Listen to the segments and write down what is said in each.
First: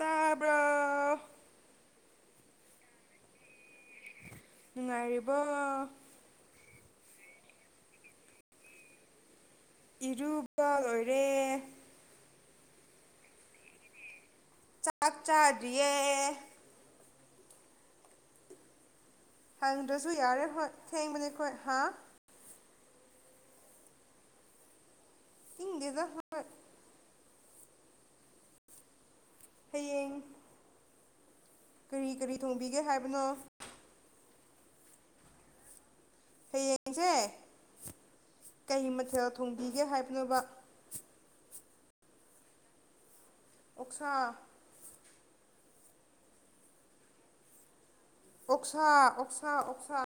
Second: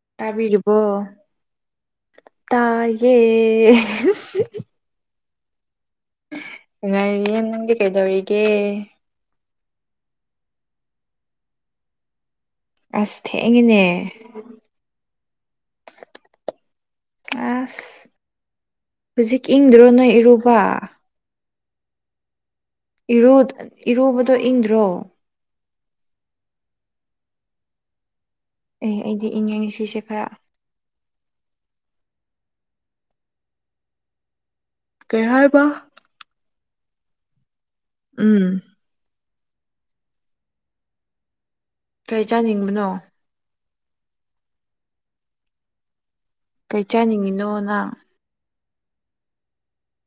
ꯇꯥꯕ꯭ꯔꯣ ꯇꯥꯕꯤꯔꯔꯕꯣ ꯇꯌꯦ ꯅꯨꯡꯉꯥꯏꯔꯤꯕ ꯅꯨꯡꯉꯥꯏꯔꯤꯌꯦ ꯅꯪꯗꯤ ꯀꯩꯗꯧꯔꯤꯒꯦ ꯏꯔꯨꯕ ꯂꯣꯏꯔꯦ ꯑꯁ ꯊꯦꯡꯉꯤꯅꯦ ꯆꯥꯛ ꯆꯥꯗ꯭ꯔꯤꯌꯦ ꯑꯁ ꯍꯧꯖꯤꯛ ꯏꯪꯗ꯭ꯔꯣ ꯅꯣꯏ ꯏꯔꯨꯕ ꯏꯪꯕꯅꯦꯈꯣꯏ ꯍꯥ ꯏꯔꯣꯕꯗꯣ ꯏꯪꯗ꯭ꯔꯣ ꯍꯤꯡꯦꯖ ꯑꯦ ꯑꯩꯗꯤ ꯏꯪꯉꯦ ꯁꯤꯁꯦ ꯍꯌꯦꯡ ꯈꯔ ꯀꯔꯤ ꯀꯔꯤ ꯊꯣꯡꯕꯤꯒꯦ ꯍꯥꯏꯕꯅꯣ ꯀꯩ ꯍꯥꯏꯕ ꯍꯌꯦꯡꯁꯦ ꯎꯝ ꯀꯩ ꯃꯊꯦꯜ ꯊꯣꯡꯕꯤꯒꯦ ꯍꯥꯏꯕꯅꯣꯕ ꯀꯩ ꯆꯥꯅꯤꯡꯕꯅꯣ ꯑꯣꯛꯁꯥ ꯀꯩ ꯆꯥꯅꯤꯡꯉꯤꯅꯣ ꯅꯪ ꯑꯣꯛꯁꯥ ꯑꯣꯛꯁꯥ ꯑꯣꯛꯁꯥ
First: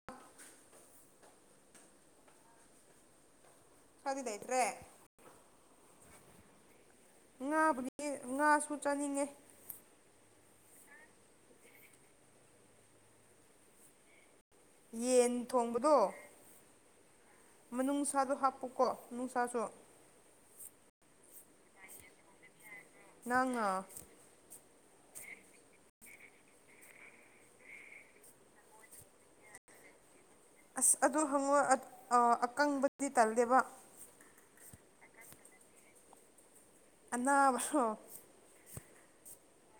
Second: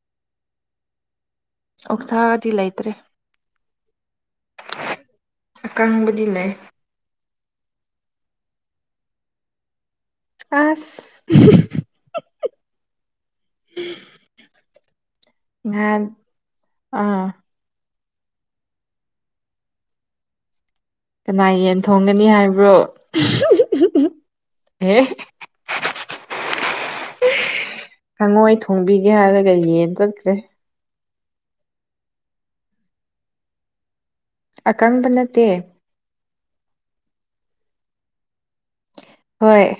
ꯑꯣꯛꯁꯥꯗꯤ ꯂꯩꯇ꯭ꯔꯦ ꯁꯥꯗꯤ ꯂꯩꯇ꯭ꯔꯦ ꯑꯀꯪꯕꯗꯤ ꯂꯩ ꯉꯥꯕꯨꯗꯤ ꯉꯥꯁꯨ ꯆꯥꯅꯤꯡꯉꯦ ꯑꯁ ꯌꯦꯟ ꯊꯣꯡꯕꯗꯣ ꯉꯍꯥꯟ ꯑꯥ ꯃꯅꯨꯡꯁꯥꯗꯣ ꯍꯥꯞꯄꯨꯀꯣ ꯅꯨꯡꯁꯥꯁꯨ ꯀꯅꯥ ꯌꯦꯟ ꯊꯣꯡꯒꯅꯤ ꯍꯥꯏꯕ꯭ꯔꯣ ꯅꯪꯅ ꯑꯦ ꯍꯪꯉꯣꯏ ꯊꯣꯡꯕꯤꯒꯦ ꯍꯥꯏꯔꯒ ꯌꯦꯟ ꯆꯠꯈ꯭ꯔꯦ ꯑꯁ ꯑꯗꯨ ꯍꯪꯉꯣꯏ ꯑ-ꯑꯀꯪꯕꯗꯤ ꯇꯜꯂꯦꯕ ꯑꯀꯪꯕ ꯅꯠꯇꯦ ꯑꯅꯥꯕꯔꯣ ꯍꯣꯏ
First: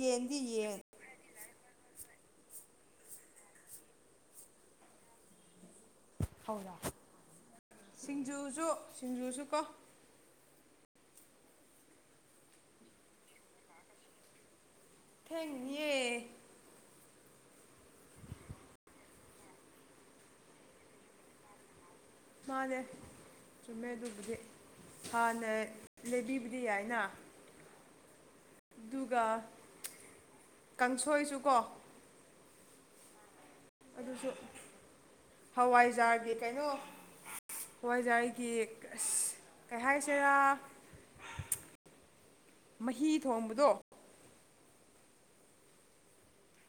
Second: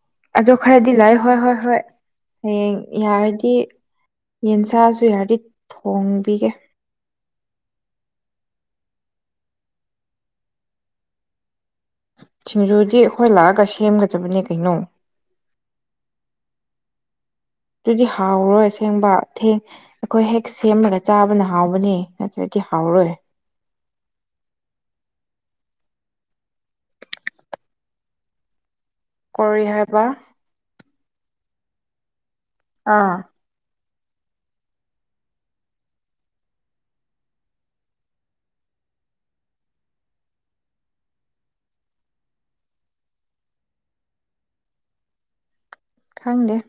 ꯌꯦꯟꯗꯤ ꯑꯗꯣ ꯌꯦꯟ ꯈ꯭ꯔꯗꯤ ꯂꯩ ꯍꯣꯏ ꯍꯣꯏ ꯍꯣꯏ ꯍꯌꯦꯡ ꯌꯥꯔꯗꯤ ꯌꯦꯟꯁꯥꯁꯨ ꯌꯥꯔꯗꯤ ꯊꯣꯡ ꯍꯧꯔꯣ ꯁꯤꯡꯖꯨꯁꯨ ꯁꯤꯡꯖꯨꯁꯨ ꯀꯣ ꯁꯤꯡꯖꯨꯗꯤ ꯑꯩꯈꯣꯏ ꯂꯥꯛꯑꯒ ꯁꯦꯝꯒꯗꯕꯅꯦ ꯀꯩꯅꯣ ꯊꯦꯡꯅꯤꯌꯦ ꯑꯗꯨꯗꯤ ꯍꯥꯎꯔꯣꯏ ꯑꯁꯦꯡꯕ ꯊꯦꯡ ꯑꯩꯈꯣꯏ ꯍꯦꯛ ꯁꯦꯝꯂꯒ ꯆꯥꯕꯅ ꯍꯥꯎꯕꯅꯦ ꯅꯠꯇ꯭ꯔꯗꯤ ꯃꯥꯅꯦ ꯍꯥꯎꯔꯣꯏ ꯆꯨꯝꯃꯦ ꯑꯗꯨꯕꯨꯗꯤ ꯍꯥꯟꯅ ꯂꯩꯕꯤꯕꯗꯤ ꯌꯥꯏꯅ ꯑꯗꯨꯒ ꯀꯣꯔꯤ ꯍꯥꯏꯕ ꯀꯥꯡꯁꯣꯏꯁꯨ ꯀꯣ ꯑꯥ ꯑꯗꯨꯁꯨ ꯍꯋꯥꯏꯖꯥꯔꯒꯤ ꯀꯩꯅꯣ ꯍꯋꯥꯏꯖꯥꯔꯒꯤ ꯑꯁ ꯀꯩ ꯍꯥꯏꯁꯤꯔꯥ ꯃꯍꯤ ꯊꯣꯡꯕꯗꯣ ꯈꯪꯗꯦ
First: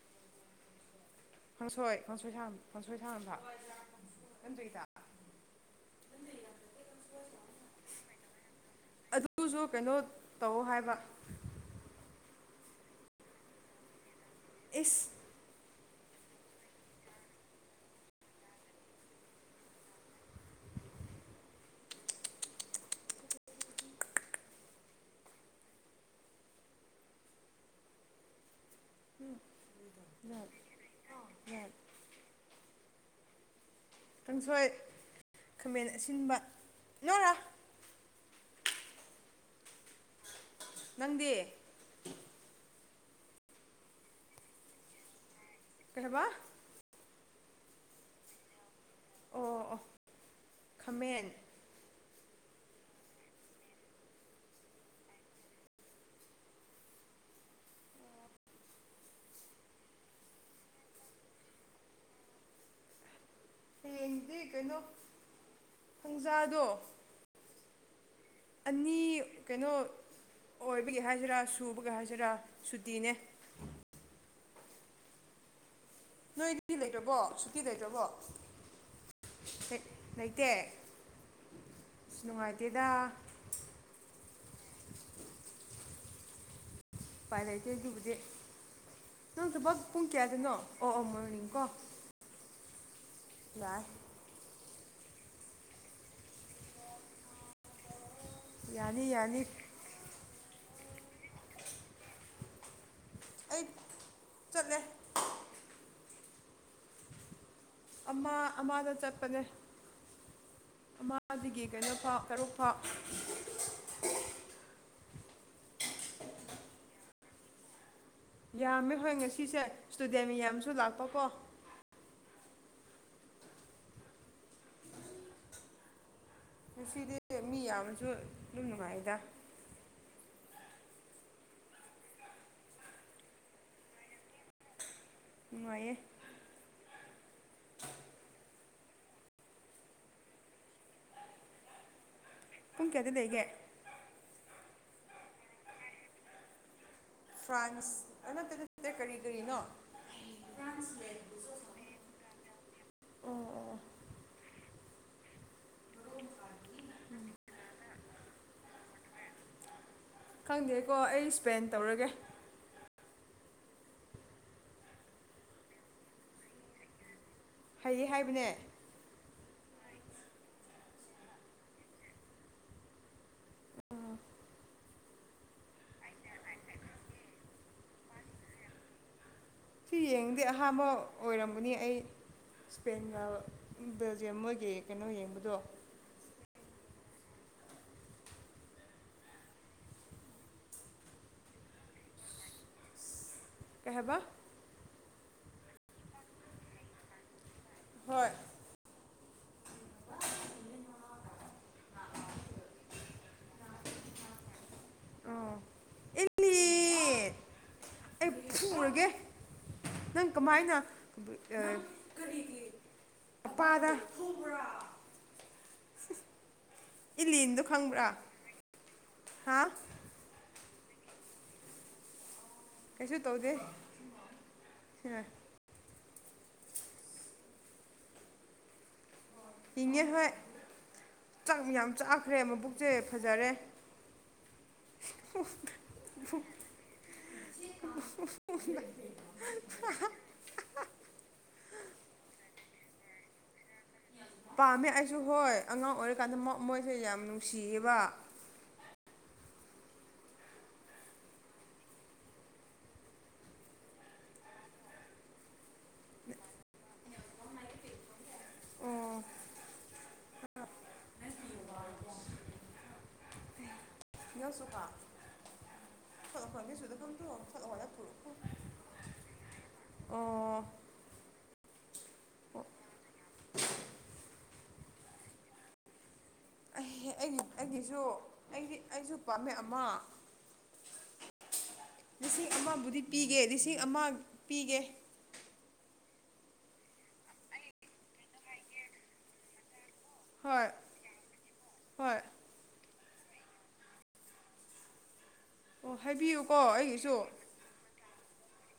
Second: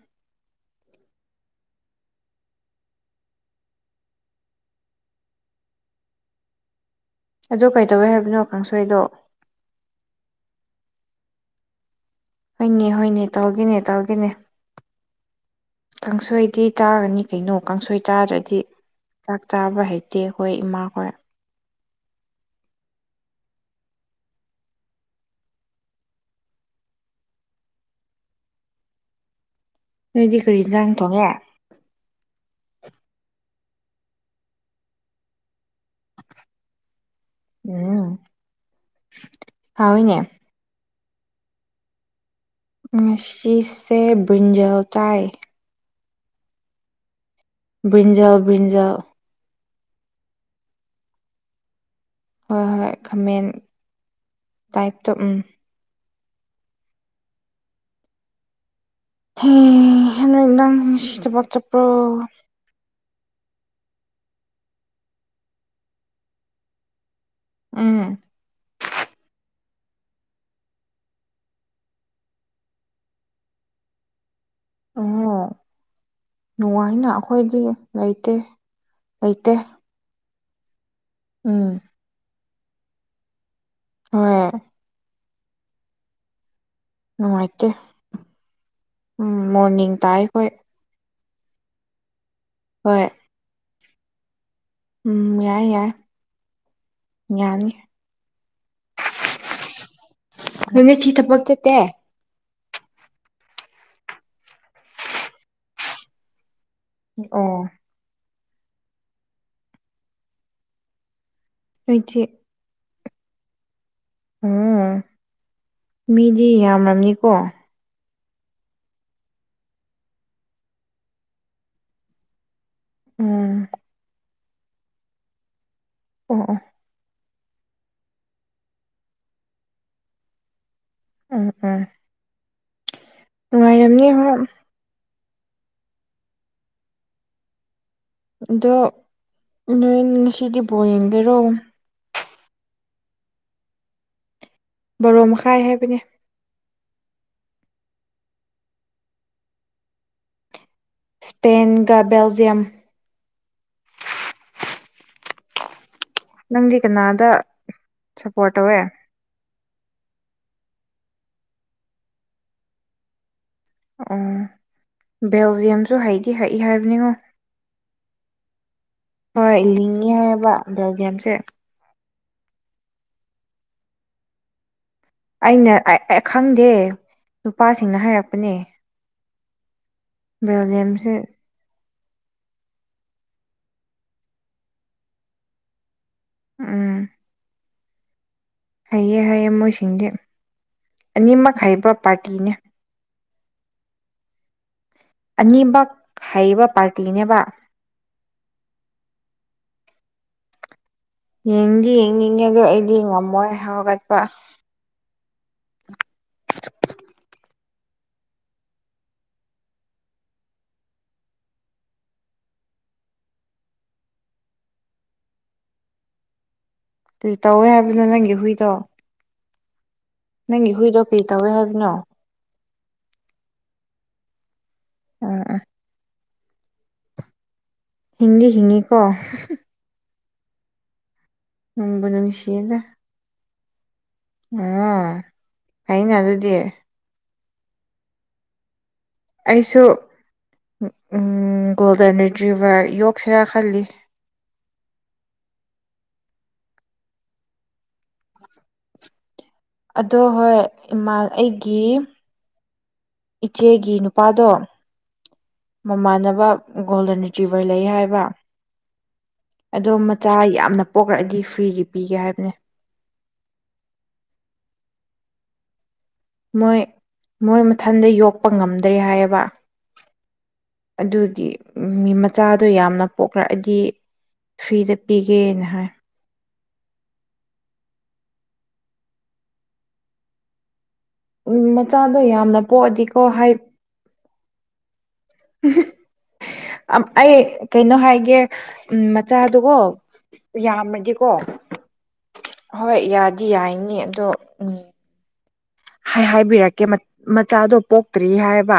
ꯀꯥꯡꯁꯣꯏ ꯀꯥꯡꯁꯣꯏ ꯁꯥꯡ ꯀꯪꯁꯣꯏ ꯊꯥꯛꯅꯕ ꯍꯋꯥꯏꯊꯔꯥꯛ ꯈꯟꯗꯔꯤꯗ ꯑꯗꯨ ꯀꯩꯗꯧꯋꯦ ꯍꯥꯏꯕꯅꯣ ꯀꯥꯡꯁꯣꯏꯗꯣ ꯑꯗꯨꯁꯨ ꯀꯩꯅꯣ ꯇꯧ ꯍꯥꯏꯕ ꯍꯣꯏꯅꯦ ꯍꯣꯏꯅꯦ ꯇꯧꯒꯅꯦ ꯇꯧꯒꯤꯅꯦ ꯏꯁꯐ ꯀꯥꯡꯁꯣꯏꯗꯤ ꯇꯥꯒꯅꯤ ꯀꯩꯅꯣ ꯀꯥꯡꯁꯣꯏ ꯇꯥꯗ꯭ꯔꯗꯤ ꯆꯥꯛ ꯆꯥꯕ ꯍꯩꯇꯦ ꯑꯩꯈꯣꯏ ꯏꯃꯥ ꯍꯣꯏ ꯍꯝ ꯅꯣꯏꯗꯤ ꯀꯔꯤ ꯆꯥꯡ ꯊꯣꯡꯉꯦ ꯀꯥꯡꯪꯁꯣꯏ ꯈꯥꯃꯦꯟ ꯑꯁꯤꯟꯕ ꯂꯣꯏꯔꯣ ꯎꯝ ꯐꯥꯎꯅꯦ ꯅꯪꯗꯤ ꯉꯁꯤꯁꯦ ꯕꯨ꯭ꯔꯤꯟꯖꯜ ꯇꯥꯏ ꯀꯩ ꯍꯥꯏꯕꯥ ꯕ꯭ꯔꯤꯟꯖꯥꯜ ꯕ꯭ꯔꯤꯟꯖꯥꯜ ꯑꯣ ꯑꯣ ꯈꯥꯃꯦꯟ ꯍꯣꯏ ꯍꯣꯏ ꯈꯥꯃꯦꯟ ꯇꯥꯏꯞꯇꯣ ꯎꯝ ꯍ ꯍꯣ ꯅꯪ ꯉꯁꯤ ꯊꯕꯛ ꯆꯠꯄ꯭ꯔꯣ ꯍꯌꯦꯡꯗꯤ ꯀꯩꯅꯣ ꯄꯨꯡꯖꯥꯗꯣ ꯎꯝ ꯑꯅꯤ ꯀꯩꯅꯣ ꯑꯣꯏꯕꯒꯤ ꯍꯥꯏꯁꯤꯔꯥ ꯁꯨꯕꯒꯤ ꯍꯥꯏꯁꯤꯔꯥ ꯁꯨꯇꯤꯅꯦ ꯑꯣ ꯅꯣꯏꯗꯤ ꯅꯨꯡꯉꯥꯏꯅ ꯂꯩꯇ꯭ꯔꯕꯣ ꯁꯨꯇꯤ ꯑꯩꯈꯣꯏꯗꯤ ꯂꯩꯇ꯭ꯔꯕꯣ ꯂꯩꯇꯦ ꯂꯩꯇꯦ ꯂꯩꯇꯦ ꯎꯝ ꯏꯁ ꯅꯨꯡꯉꯥꯏꯇꯦꯗ ꯍꯣꯏ ꯎꯚꯥꯏ ꯅꯨꯡꯉꯥꯏꯇꯦ ꯂꯩꯇꯦ ꯑꯗꯨꯕꯨꯗꯤ ꯎꯝ ꯅꯪ ꯊꯕ ꯃꯣꯔꯅꯤꯡ ꯄꯨꯡ ꯇꯥꯏ ꯑꯩꯈꯣꯏ ꯀꯌꯥꯗꯅꯣ ꯑꯣ ꯑꯣ ꯃꯣꯔꯅꯤꯡ ꯀꯣ ꯍꯣꯏ ꯏ ꯎꯝ ꯌꯥꯏ ꯌꯥꯏ ꯌꯥꯅꯤ ꯌꯥꯅꯤ ꯌꯥꯅꯤ ꯅ ꯆꯤ ꯊꯄꯛ ꯆ ꯇ ꯑꯩ ꯆꯠꯂꯦ ꯑꯣ ꯑꯃ ꯑꯃꯗ ꯆꯠꯄꯅꯦ ꯑꯃꯗꯒꯤ ꯀꯩꯅꯣꯥꯎ ꯅꯣꯏꯗꯤ ꯇꯔꯨꯛ ꯍ ꯎꯝ ꯃꯤꯗꯤ ꯌꯥꯝꯂꯅꯤꯀꯣ ꯌꯥꯝꯃꯦ ꯍꯣꯏ ꯉꯁꯤꯁꯦ ꯏꯁꯇꯨꯗꯦꯟ ꯃꯌꯥꯝꯁꯨ ꯂꯥꯛꯄꯀꯣ ꯎꯝ ꯑꯣ ꯑꯣ ꯉꯁꯤꯗꯤ ꯃꯤ ꯌꯥꯝꯅꯁꯨ ꯑꯗꯨꯝ ꯅꯨꯡꯉꯥꯏꯗ ꯎꯝ ꯎꯝ ꯅꯨꯡꯉꯥꯏꯔꯝꯅꯤ ꯍꯣꯏ ꯅꯨꯡꯉꯥꯏꯌꯦ ꯑꯗꯣ ꯅꯣꯏ ꯉꯁꯤꯗꯤ ꯕꯣꯔ ꯌꯦꯡꯒꯦꯔꯣ ꯄꯨꯡ ꯀꯌꯥꯗꯤ ꯂꯩꯒꯦ ꯕꯣꯔꯣ ꯃꯈꯥꯏ ꯍꯥꯏꯕꯅꯦ ꯐ꯭ꯔꯥꯟꯁ ꯅꯠꯇ ꯅꯠꯇꯦ ꯀꯔꯤ ꯀꯔꯤꯅꯣ ꯁ꯭ꯄꯦꯟꯒ ꯕꯦꯜꯖꯤꯌꯝ ꯑꯣ ꯑꯣ ꯅꯪꯗꯤ ꯀꯅꯥꯗ ꯁꯞꯄꯣꯔꯠ ꯇꯧꯋꯦ ꯈꯪꯗꯦꯀꯣ ꯑꯩ ꯏꯁꯄꯦꯟ ꯇꯧꯔꯒꯦ ꯑꯣ ꯕꯦꯜꯖꯤꯌꯝꯁꯨ ꯍꯩꯗꯤ ꯍꯩꯏ ꯍꯥꯏꯕꯅꯤꯉꯣ ꯍꯩꯌꯦ ꯍꯥꯏꯕꯅꯦ ꯍꯣꯏ ꯏꯜꯂꯤꯡꯉꯦ ꯍꯥꯏꯕ ꯕꯦꯜꯖꯤꯌꯝꯁꯦ ꯑꯩꯅ ꯈꯪꯗꯦ ꯅꯨꯄꯥꯁꯤꯡꯅ ꯍꯥꯏꯔꯛꯄꯅꯦ ꯁꯤ ꯌꯦꯡꯉꯗꯦ ꯑꯍꯥꯟꯕ ꯕꯦꯜꯖꯤꯌꯝꯁꯦ ꯑꯣꯏꯔꯝꯒꯅꯤ ꯑꯩ ꯁ꯭ꯄꯦꯟꯒ ꯕꯦꯜꯖꯤꯌꯝ ꯃꯣꯏꯒꯤ ꯀꯩꯅꯣ ꯌꯦꯡꯕꯗꯣ ꯑꯝ ꯍꯥꯏꯩꯑꯦ ꯍꯥꯏꯩꯌꯦꯦ ꯃꯣꯏꯁꯤꯡꯁꯦ ꯑꯅꯤꯃꯛ ꯍꯥꯏꯕ ꯄꯥꯔꯇꯤꯅꯦ ꯀꯍꯕ ꯑꯅꯤꯃꯛ ꯍꯩꯕ ꯄꯥꯔꯇꯤꯅꯦꯕ ꯍꯣꯏ ꯌꯦꯡꯗꯤ ꯌꯦꯡꯅꯤꯡꯉꯦꯗ ꯑꯩꯗꯤ ꯉꯝꯃꯣꯏ ꯍꯧꯒꯠꯄ ꯑꯥ ꯑꯩ ꯁꯨꯔꯒꯦ ꯅꯪ ꯀꯃꯥꯏꯅ ꯑꯄꯥꯗ ꯍꯨꯕ꯭ꯔꯥ ꯀꯔꯤ ꯏꯜꯂꯤꯟꯗꯣ ꯇꯧꯋꯦ ꯍꯥꯏꯕꯅꯣ ꯈꯪꯕ꯭ꯔꯥ ꯅꯪꯒꯤ ꯍꯨꯏꯗꯣ ꯍꯥ ꯅꯪꯒꯤ ꯍꯨꯏꯗꯣ ꯀꯩ ꯇꯧꯏꯦ ꯍꯥꯏꯕꯅꯣ ꯀꯩꯁꯨ ꯇꯧꯗꯦ ꯑꯦ ꯑꯣ ꯍꯤꯡꯗꯤ ꯍꯤꯡꯉꯤꯀꯣ ꯏꯡꯉꯦ ꯍꯣꯏ ꯆꯥꯛ ꯌꯥꯝ ꯅꯨꯡꯕꯨ ꯆꯥꯈ꯭ꯔꯦ ꯅꯨꯡꯁꯤꯌꯦꯗ ꯃꯕꯨꯛꯁꯦ ꯐꯖꯔꯦ ꯑꯣ ꯍꯩꯅ ꯑꯗꯨꯗꯤ [unintelligible] ꯑꯩꯁꯨ ꯒꯣꯜꯗꯟ ꯗ꯭ꯨꯕꯔ ꯌꯣꯛꯁꯤꯔꯥ ꯈꯜꯂꯤ ꯄꯥꯝꯃꯦ ꯑꯩꯁꯨ ꯍꯣꯏ ꯑꯉꯥꯡ ꯑꯣꯏꯔꯤꯀꯥꯟꯗ ꯃꯣꯏꯁꯦ ꯌꯥꯝ ꯅꯨꯡꯁꯤꯌꯦꯕ ꯑꯗꯣ ꯍꯣꯏ ꯏꯃꯥ ꯑꯩꯒꯤ ꯏꯆꯦꯒꯤ ꯅꯨꯄꯥꯗꯣ ꯃꯃꯥꯟꯅꯕ ꯒꯣꯜꯗꯟꯇ꯭ꯕꯔ ꯂꯩ ꯍꯥꯏꯕ ꯑꯣ ꯑꯗꯣ ꯃꯆꯥ ꯌꯥꯝꯅ ꯄꯣꯛꯂꯛꯑꯗꯤ ꯐ꯭ꯔꯤꯒꯤ ꯄꯤꯒꯦ ꯍꯥꯏꯕꯅꯦ ꯁꯨꯕ ꯃꯣꯏ ꯃꯣꯏ ꯃꯊꯟꯗ ꯌꯣꯛꯄ ꯉꯝꯗ꯭ꯔꯦ ꯍꯥꯏꯌꯦꯕ ꯑꯗꯨꯒꯤ ꯃꯤ ꯃꯆꯥꯗꯣ ꯌꯥꯝꯅ ꯄꯣꯛꯈꯂꯛꯑꯗꯤ ꯐ꯭ꯔꯤꯗ ꯄꯤꯒꯦꯅ ꯍꯥꯏ ꯑ ꯑꯩꯒꯤꯁꯨ ꯑꯩꯗꯤ ꯑꯩꯁꯨ ꯄꯥꯝꯃꯦ ꯑꯃ ꯎꯝ ꯃꯆꯥꯗꯣ ꯂꯤꯁꯤꯡ ꯌꯥꯝꯅ ꯑꯃꯕꯨꯗꯤ ꯄꯣꯛꯑꯗꯤꯀꯣ ꯄꯤꯒꯦ ꯍꯥꯏ ꯂꯤꯁꯤꯡ ꯑꯃ ꯄꯤꯒꯦ ꯑꯩ ꯀꯩꯅꯣ ꯍꯥꯏꯒꯦ ꯎ ꯃꯆꯥꯗꯨꯒꯣ ꯍꯣꯏ ꯌꯥꯝꯃꯗꯤꯀꯣ ꯍꯣꯏ ꯍꯣꯏ ꯌꯥꯗꯤ ꯌꯥꯏꯅꯤ ꯑꯗꯣ ꯎꯝ ꯑꯣ ꯍꯥꯏ ꯍꯥꯏꯕꯤꯌꯨꯀꯣ ꯍꯥꯏꯕꯤꯔꯛꯀꯦ ꯑꯩꯒꯤꯁꯨ ꯆꯆꯥꯗꯣ ꯄꯣꯛꯇ꯭ꯔꯤ ꯍꯥꯏꯕ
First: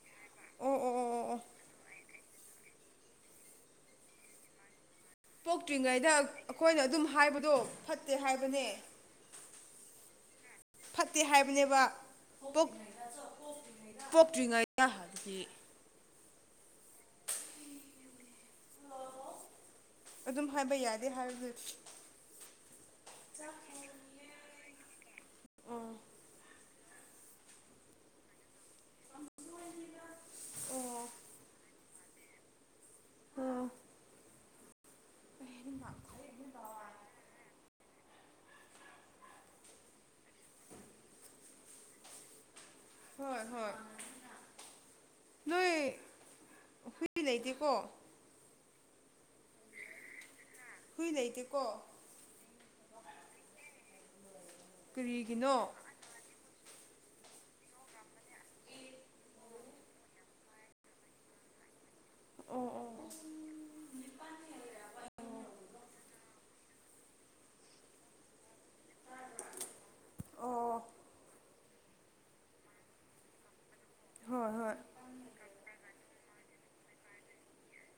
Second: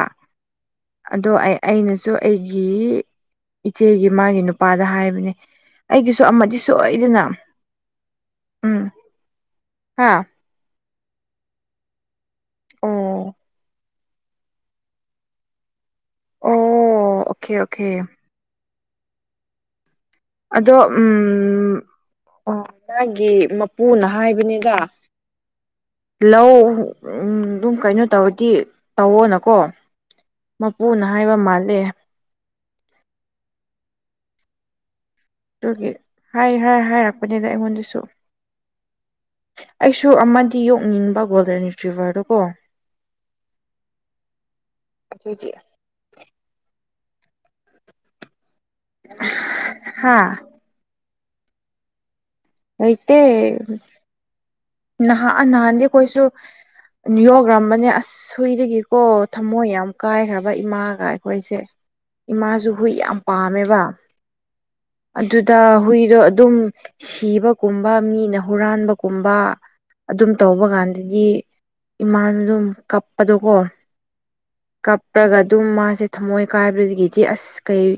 ꯑꯣ ꯑꯣ ꯑꯣ ꯑꯣ ꯑꯗꯣ ꯑꯣ ꯑꯩ ꯑꯩꯅꯁꯨ ꯑꯩꯒꯤ ꯏꯆꯦꯒꯤ ꯃꯥꯒꯤ ꯅꯨꯄꯥꯗ ꯍꯥꯏꯕꯅꯦ ꯄꯣꯛꯇ꯭ꯔꯤꯉꯩꯗ ꯑꯩꯒꯤꯁꯨ ꯑꯃꯗꯤ ꯑꯩꯈꯣꯏꯅ ꯑꯗꯨꯝ ꯁꯣꯏꯗꯅ ꯍꯥꯏꯕꯗꯣ ꯐꯠꯇꯦ ꯍꯥꯏꯕꯅꯦ ꯍꯥꯥ ꯐꯠꯇꯦ ꯍꯥꯏꯕꯅꯦꯕ ꯑꯣ ꯄꯣꯛꯇ꯭ꯔꯤꯉꯩꯗ ꯍꯥꯏꯗꯤ ꯑꯣ ꯑꯣꯀꯦ ꯑꯣꯀꯦ ꯑꯗꯨꯝ ꯍꯥꯏꯕ ꯑꯗꯣ ꯎ ꯌꯥꯗꯦ ꯍꯥꯏꯕꯗꯨ ꯑꯣ ꯃꯥꯒꯤ ꯃꯄꯨꯅ ꯍꯥꯏꯕꯅꯤꯗ ꯑꯣ ꯂꯧ ꯎ ꯑꯗꯨꯝ ꯀꯩꯅꯣ ꯇꯧꯔꯗꯤ ꯇꯧꯋꯣꯅꯀꯣ ꯃꯄꯨꯅ ꯑꯣ ꯍꯥꯏꯕ ꯃꯥꯜꯂꯦ ꯍꯥ ꯑꯗꯨꯒꯤ ꯍꯥꯏ ꯍꯥꯏ ꯍꯥꯏꯔꯛꯄꯅꯤꯗ ꯑꯩꯉꯣꯟꯗꯁꯨ ꯑꯩꯁꯨ ꯑꯃꯗꯤ ꯌꯣꯛꯅꯤꯡꯕ ꯒꯣꯜꯗꯟꯇ꯭ꯔꯤꯚꯔꯗꯨ ꯀꯣ ꯍꯣꯏ ꯍꯣꯏ ꯑꯗꯨꯒꯤ ꯅꯣꯏ ꯍꯨꯏ ꯂꯩꯩꯗꯦꯀꯣ ꯍꯥꯥ ꯍꯨꯏ ꯂꯩꯇꯦꯀꯣ꯫ ꯂꯩꯇꯦ ꯅꯍꯥꯟ ꯀꯔꯤꯒꯤꯅꯣ ꯅꯍꯥꯟꯗꯤ ꯑꯩꯈꯣꯏꯁꯨ ꯌꯣꯈ꯭ꯔꯝꯕꯅꯦ ꯑꯁ ꯁꯣꯏꯗꯒꯤꯀꯣ ꯊꯝꯃꯣꯏ ꯌꯥꯝ ꯀꯥꯏꯈ꯭ꯔꯕ ꯏꯃꯥꯒ ꯑꯩꯈꯣꯏꯁꯦ ꯑꯣ ꯏꯃꯥꯁꯨ ꯍꯨꯏ ꯑꯣ ꯌꯥꯝ ꯄꯥꯝꯃꯦꯕ ꯑꯗꯨꯗ ꯍꯨꯏꯗꯣ ꯑꯗꯨꯝ ꯁꯤꯕꯒꯨꯝꯕ ꯃꯤꯅ ꯍꯨꯔꯥꯟꯕꯒꯨꯝꯕ ꯑꯗꯨꯝ ꯑꯣ ꯇꯧꯕ ꯀꯥꯟꯗꯗꯤ ꯏꯃꯥꯅ ꯑꯗꯨꯝ ꯀꯞꯄꯗꯣꯀꯣ ꯍꯣꯏ ꯍꯣꯏ ꯀꯥꯞꯄ꯭ꯔꯒ ꯑꯗꯨꯝ ꯃꯥꯁꯦ ꯊꯝꯃꯣꯏ ꯀꯥꯏꯕꯗꯒꯤꯗꯤ ꯑꯁ ꯀꯩ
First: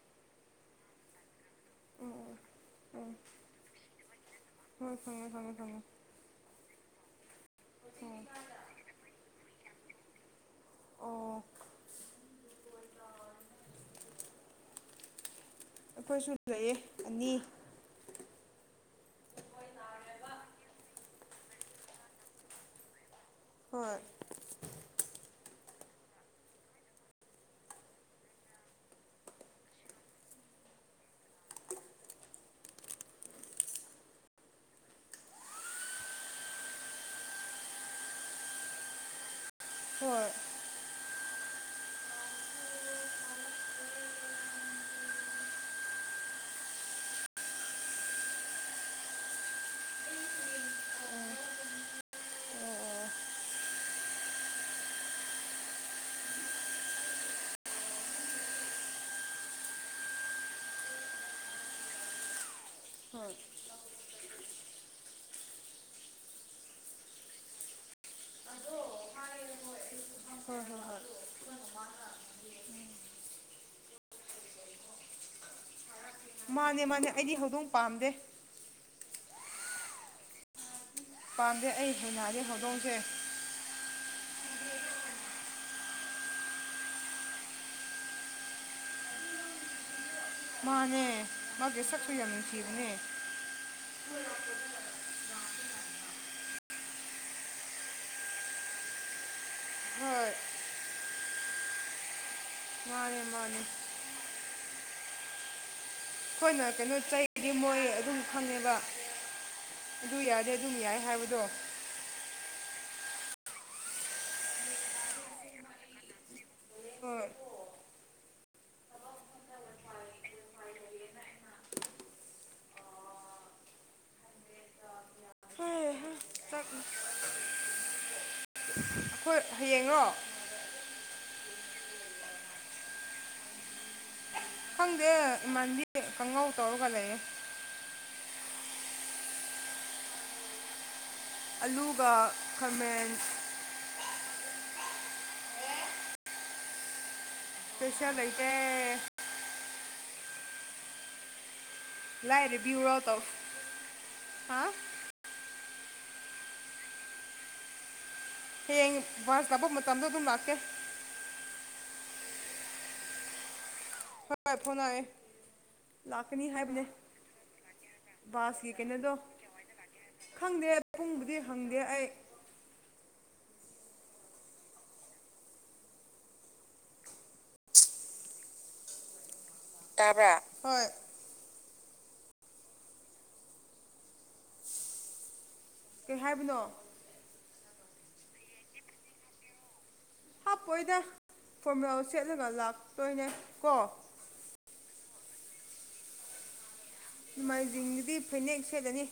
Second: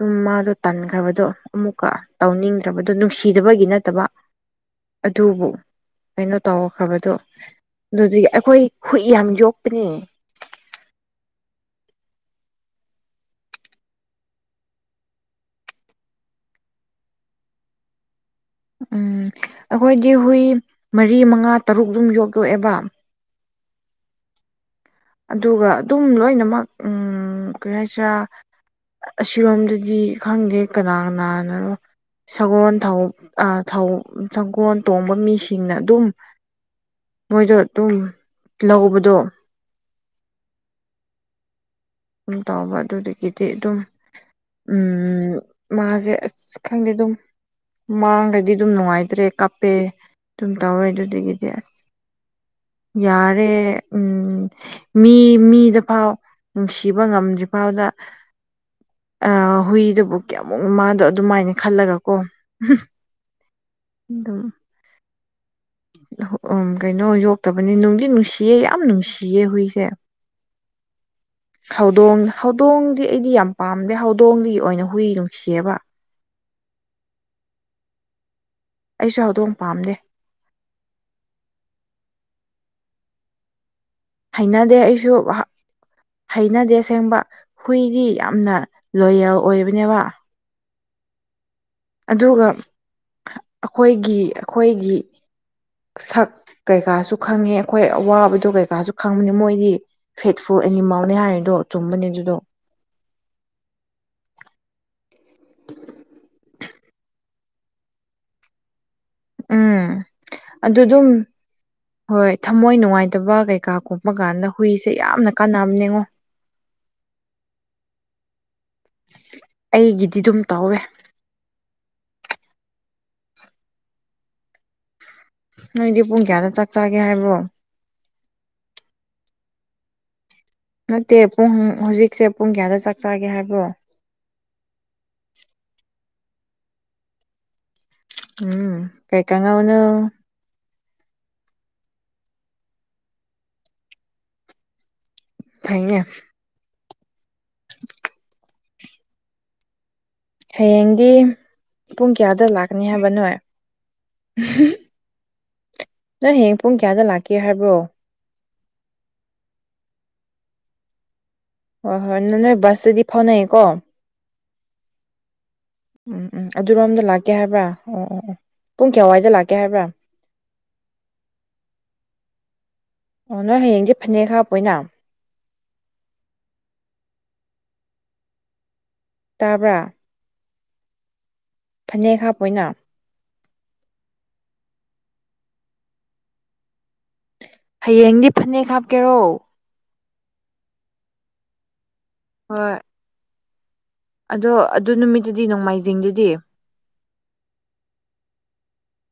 ꯑꯗꯨꯝ ꯃꯥꯗꯣ ꯇꯟꯈ꯭ꯔꯕꯗꯣ ꯑꯃꯨꯛꯀ ꯇꯧꯅꯤꯡꯗ꯭ꯔꯕꯗꯣ ꯅꯨꯡꯁꯤꯗꯕꯒꯤ ꯅꯠꯇꯕ ꯍꯣꯏ ꯈꯪꯉꯦ ꯑꯗꯨꯕꯨ ꯈꯪꯉꯦ ꯈꯪꯉꯦ ꯀꯩꯅꯣ ꯇꯧꯈ꯭ꯔꯕꯗꯣ ꯑꯗꯨꯗꯤ ꯑꯩꯈꯣꯏ ꯍꯨꯏ ꯌꯥꯝ ꯌꯣꯛꯄꯅꯦ ꯑꯣ ꯑꯩꯈꯣꯏꯁꯨ ꯂꯩꯑ ꯑꯅꯤ ꯎꯝ ꯑꯩꯈꯣꯏꯗꯤ ꯍꯨꯏ ꯃꯔꯤ ꯃꯉꯥ ꯇꯔꯨꯛ ꯑꯗꯨꯝ ꯌꯣꯛꯂꯣꯛꯑꯦꯕ ꯍꯣꯏ ꯑꯗꯨꯒ ꯑꯗꯨꯝ ꯂꯣꯏꯅꯃꯛ ꯎꯝ ꯀꯔꯤ ꯍꯥꯏꯁꯤꯔꯥ ꯑꯁꯤꯔꯣꯝꯗꯗꯤ ꯈꯪꯗꯦ ꯀꯅꯥ ꯀꯅꯥꯅꯅꯣ꯫ ꯁꯒꯣꯜ ꯊꯧ ꯑꯥ ꯊꯧ ꯁꯒꯣꯜ ꯇꯣꯡꯕ ꯃꯤꯁꯤꯡꯅ ꯑꯗꯨꯝ ꯃꯣꯏꯗꯣ ꯑꯗꯨꯝ ꯂꯧꯕꯗꯣ ꯍꯣꯏ [unintelligible] ꯇꯧꯕ ꯑꯗꯨꯗꯒꯤꯗꯤ ꯑꯗꯨꯝ ꯎ ꯃꯥꯁꯦ ꯑꯁ ꯈꯪꯗꯦ ꯑꯗꯨꯝ ꯃꯥꯡꯗꯗꯤ ꯑꯗꯨꯝ ꯅꯨꯡꯉꯥꯏꯇ꯭ꯔꯦ ꯀꯞꯄꯦ ꯑꯗꯨꯝ ꯇꯧꯋꯦ ꯑꯗꯨꯗꯒꯤꯗꯤ ꯑꯁ ꯌꯥꯔꯦ ꯎꯝ ꯃꯤ ꯃꯤꯗ ꯐꯥꯎ ꯅꯨꯡꯁꯤꯕ ꯉꯝꯗ꯭ꯔꯤꯐꯥꯎꯗ ꯍꯨꯏꯗꯨꯕꯨ ꯀꯌꯥꯃꯨꯛ ꯃꯥꯗꯣ ꯑꯗꯨꯃꯥꯏꯅ ꯈꯜꯂꯒꯀꯣ ꯍꯣꯏ [unintelligible] ꯑꯗꯨꯝ ꯎ ꯀꯩꯅꯣ ꯌꯣꯛꯇꯕꯅꯤ ꯅꯨꯡꯗꯤ ꯅꯨꯡꯁꯤꯌꯦ ꯌꯥꯝ ꯅꯨꯡꯁꯤꯌꯦ ꯍꯨꯏꯁꯦ꯫ ꯍꯣꯏ ꯍꯣꯏ ꯍꯣꯏ [unintelligible] ꯍꯧꯗꯣꯡ ꯍꯧꯗꯣꯡꯗꯤ ꯑꯩꯗꯤ ꯌꯥꯝ ꯄꯥꯝꯗꯦ ꯍꯧꯗꯣꯡ ꯑꯣꯏꯅ ꯍꯨꯏ ꯅꯨꯡꯁꯤꯑꯕ꯫ ꯃꯥꯅꯦ ꯃꯥꯅꯦ ꯑꯩꯗꯤ ꯍꯧꯗꯣꯡ ꯄꯥꯝꯗꯦ꯫ ꯑꯩꯁꯨ ꯍꯧꯗꯣꯡ ꯄꯥꯝꯗꯦ꯫ ꯄꯥꯝꯗꯦ ꯑꯩ ꯍꯩꯅꯗꯦ ꯍꯧꯗꯣꯡꯁꯦ꯫ ꯍꯩꯅꯗꯦ ꯑꯩꯁꯨ ꯍꯩꯅꯗꯦꯁꯦꯡꯕ ꯍꯨꯏꯗꯤ ꯌꯥꯝꯅ ꯂꯣꯌꯦꯜ ꯑꯣꯏꯕꯅꯦꯕ꯫ ꯃꯥꯅꯦ ꯃꯥꯁꯦ ꯁꯛꯁꯨ ꯌꯥꯝ ꯑꯗꯨꯒ ꯅꯨꯡꯁꯤꯕꯅꯦ꯫ ꯑꯩꯈꯣꯏꯒꯤ ꯑꯩꯈꯣꯏꯒꯤ ꯁꯛ ꯀꯩꯀꯥꯁꯨ ꯈꯪꯉꯦ ꯑꯩꯈꯣꯏ ꯑꯋꯥꯕꯗꯣ ꯀꯩꯀꯥꯁꯨ ꯈꯪꯕꯅꯤ ꯃꯣꯏꯗꯤ ꯍꯣꯏ ꯐꯦꯠ ꯐꯨ ꯑꯦꯅꯤꯃꯜꯅꯦ ꯍꯥꯏꯔꯤꯗꯣ ꯆꯨꯝꯕꯅꯦ ꯑꯗꯨꯗꯣ ꯃꯥꯅꯦ ꯃꯥꯅꯦ [unintelligible] [unintelligible] ꯑꯩꯈꯣꯏꯅ ꯀꯩꯅꯣ ꯆꯩꯗꯤ ꯃꯣꯏ ꯑꯗꯨꯝ ꯈꯪꯉꯦꯕ ꯎꯝ ꯑꯗꯨ ꯌꯥꯗꯦ ꯑꯗꯨꯝ ꯌꯥꯏ ꯍꯥꯏꯕꯗꯣ ꯍꯣꯏ ꯊꯝꯃꯣꯏ ꯅꯨꯡꯉꯥꯏꯇꯕ ꯀꯩꯀꯥ ꯀꯣꯛꯄ ꯀꯥꯟꯗ ꯍꯨꯏꯁꯦ ꯌꯥꯝꯅ ꯀꯥꯟꯅꯕ ꯌꯦꯡꯉꯣ ꯍꯣꯏ ꯑꯩꯒꯤꯗꯤ ꯑꯗꯨꯝ ꯇꯧꯋꯦ꯫ ꯍꯣꯏ ꯅꯣꯏꯗꯤ ꯄꯨꯡ ꯀꯌꯥꯗ ꯆꯥꯛ ꯆꯛꯆꯥꯒꯦ ꯍꯥꯏꯕ꯭ꯔꯣ꯫ ꯍꯌꯦꯡꯉꯣ ꯅꯠꯇꯦ ꯄꯨꯡ ꯍꯧꯖꯤꯛꯁꯦ ꯄꯨꯡ ꯀꯌꯥꯗ ꯆꯥꯛ ꯆꯥꯒꯦ ꯍꯥꯏꯕ꯭ꯔꯣ ꯈꯪꯗꯦ ꯏꯃꯥꯟꯗꯤ ꯀꯥꯡꯪꯉꯧ ꯇꯧꯔꯒ ꯂꯩꯌꯦꯦ ꯎꯝ ꯀꯩꯀꯉꯕꯨꯅ ꯑꯂꯨꯒ ꯈꯥꯃꯦꯟ ꯑꯦ ꯁꯦꯁ ꯂꯩꯩꯇ ꯍꯌꯦꯡꯗꯤ ꯄꯨꯡ ꯀꯌꯥꯗ ꯂꯥꯏꯔꯕꯤ ꯂꯥꯛꯀꯅꯤ ꯔꯣꯜ ꯇꯧ ꯍꯥꯏꯕꯅꯣꯏ ꯍꯥ ꯅꯪ ꯍꯌꯦꯡ ꯄꯨꯡ ꯀꯌꯥꯗ ꯂꯥꯛꯀꯦ ꯍꯥꯏꯕ꯭ꯔꯣ꯫ ꯍꯌꯦꯡ ꯕꯁ ꯂꯥꯄ ꯃꯇꯝꯗꯣ ꯑꯗꯨꯝ ꯂꯥꯛꯀꯦ ꯍꯣꯏ ꯍꯣꯏ ꯅꯪ ꯅꯣꯏ ꯕꯁꯇꯗꯤ ꯐꯥꯎꯅꯩꯀꯣ꯫ ꯍꯣꯏ ꯐꯥꯎꯅꯩ꯫ ꯎꯝ ꯎꯝ ꯑꯗꯨꯔꯣꯝꯗ ꯂꯥꯛꯀꯦ ꯍꯥꯏꯕ꯭ꯔꯥ ꯑꯣ ꯑꯣ ꯑꯣ ꯕꯥꯁꯀꯤ ꯄꯨꯡ ꯀꯩꯅꯣꯗꯣ ꯀꯌꯥꯋꯥꯏꯗ ꯂꯥꯛꯀꯦ ꯍꯥꯏꯕ꯭ꯔꯥ꯫ ꯈꯪꯗꯦ ꯄꯨꯡꯕꯨꯗꯤ ꯍꯪꯗꯦ ꯑꯩ꯫ ꯑꯣ ꯅꯣꯏ ꯍꯌꯦꯡꯁ ꯐꯅꯦꯛ ꯍꯥꯞꯄꯣꯏꯅ ꯇꯥꯕ꯭ꯔꯥ ꯇꯥꯕ꯭ꯔ ꯍꯣꯏ ꯐꯅꯦꯛ ꯍꯥꯞꯄ ꯑꯣꯏꯅ ꯀꯩ ꯍꯥꯏꯕꯅꯣ ꯍꯌꯦꯡꯗꯤ ꯐꯅꯦꯛ ꯍꯥꯞꯀꯦꯔꯣ ꯍꯥꯞꯄꯣꯏꯗ ꯐꯣꯔꯃꯂꯥ ꯁꯦꯠꯂꯒ ꯍꯣꯏ ꯂꯥꯛꯇꯣꯏꯅꯦ ꯀꯣ ꯑꯗꯣ ꯑꯗꯨ ꯅꯨꯃꯤꯠꯇꯨꯗꯤ ꯅꯣꯡꯃꯥꯏꯖꯤꯡꯗꯨꯗꯤ ꯅꯣꯡꯃꯥꯏꯖꯤꯡꯗꯨꯗꯤ ꯐꯅꯦꯛ ꯁꯦꯂꯅꯤ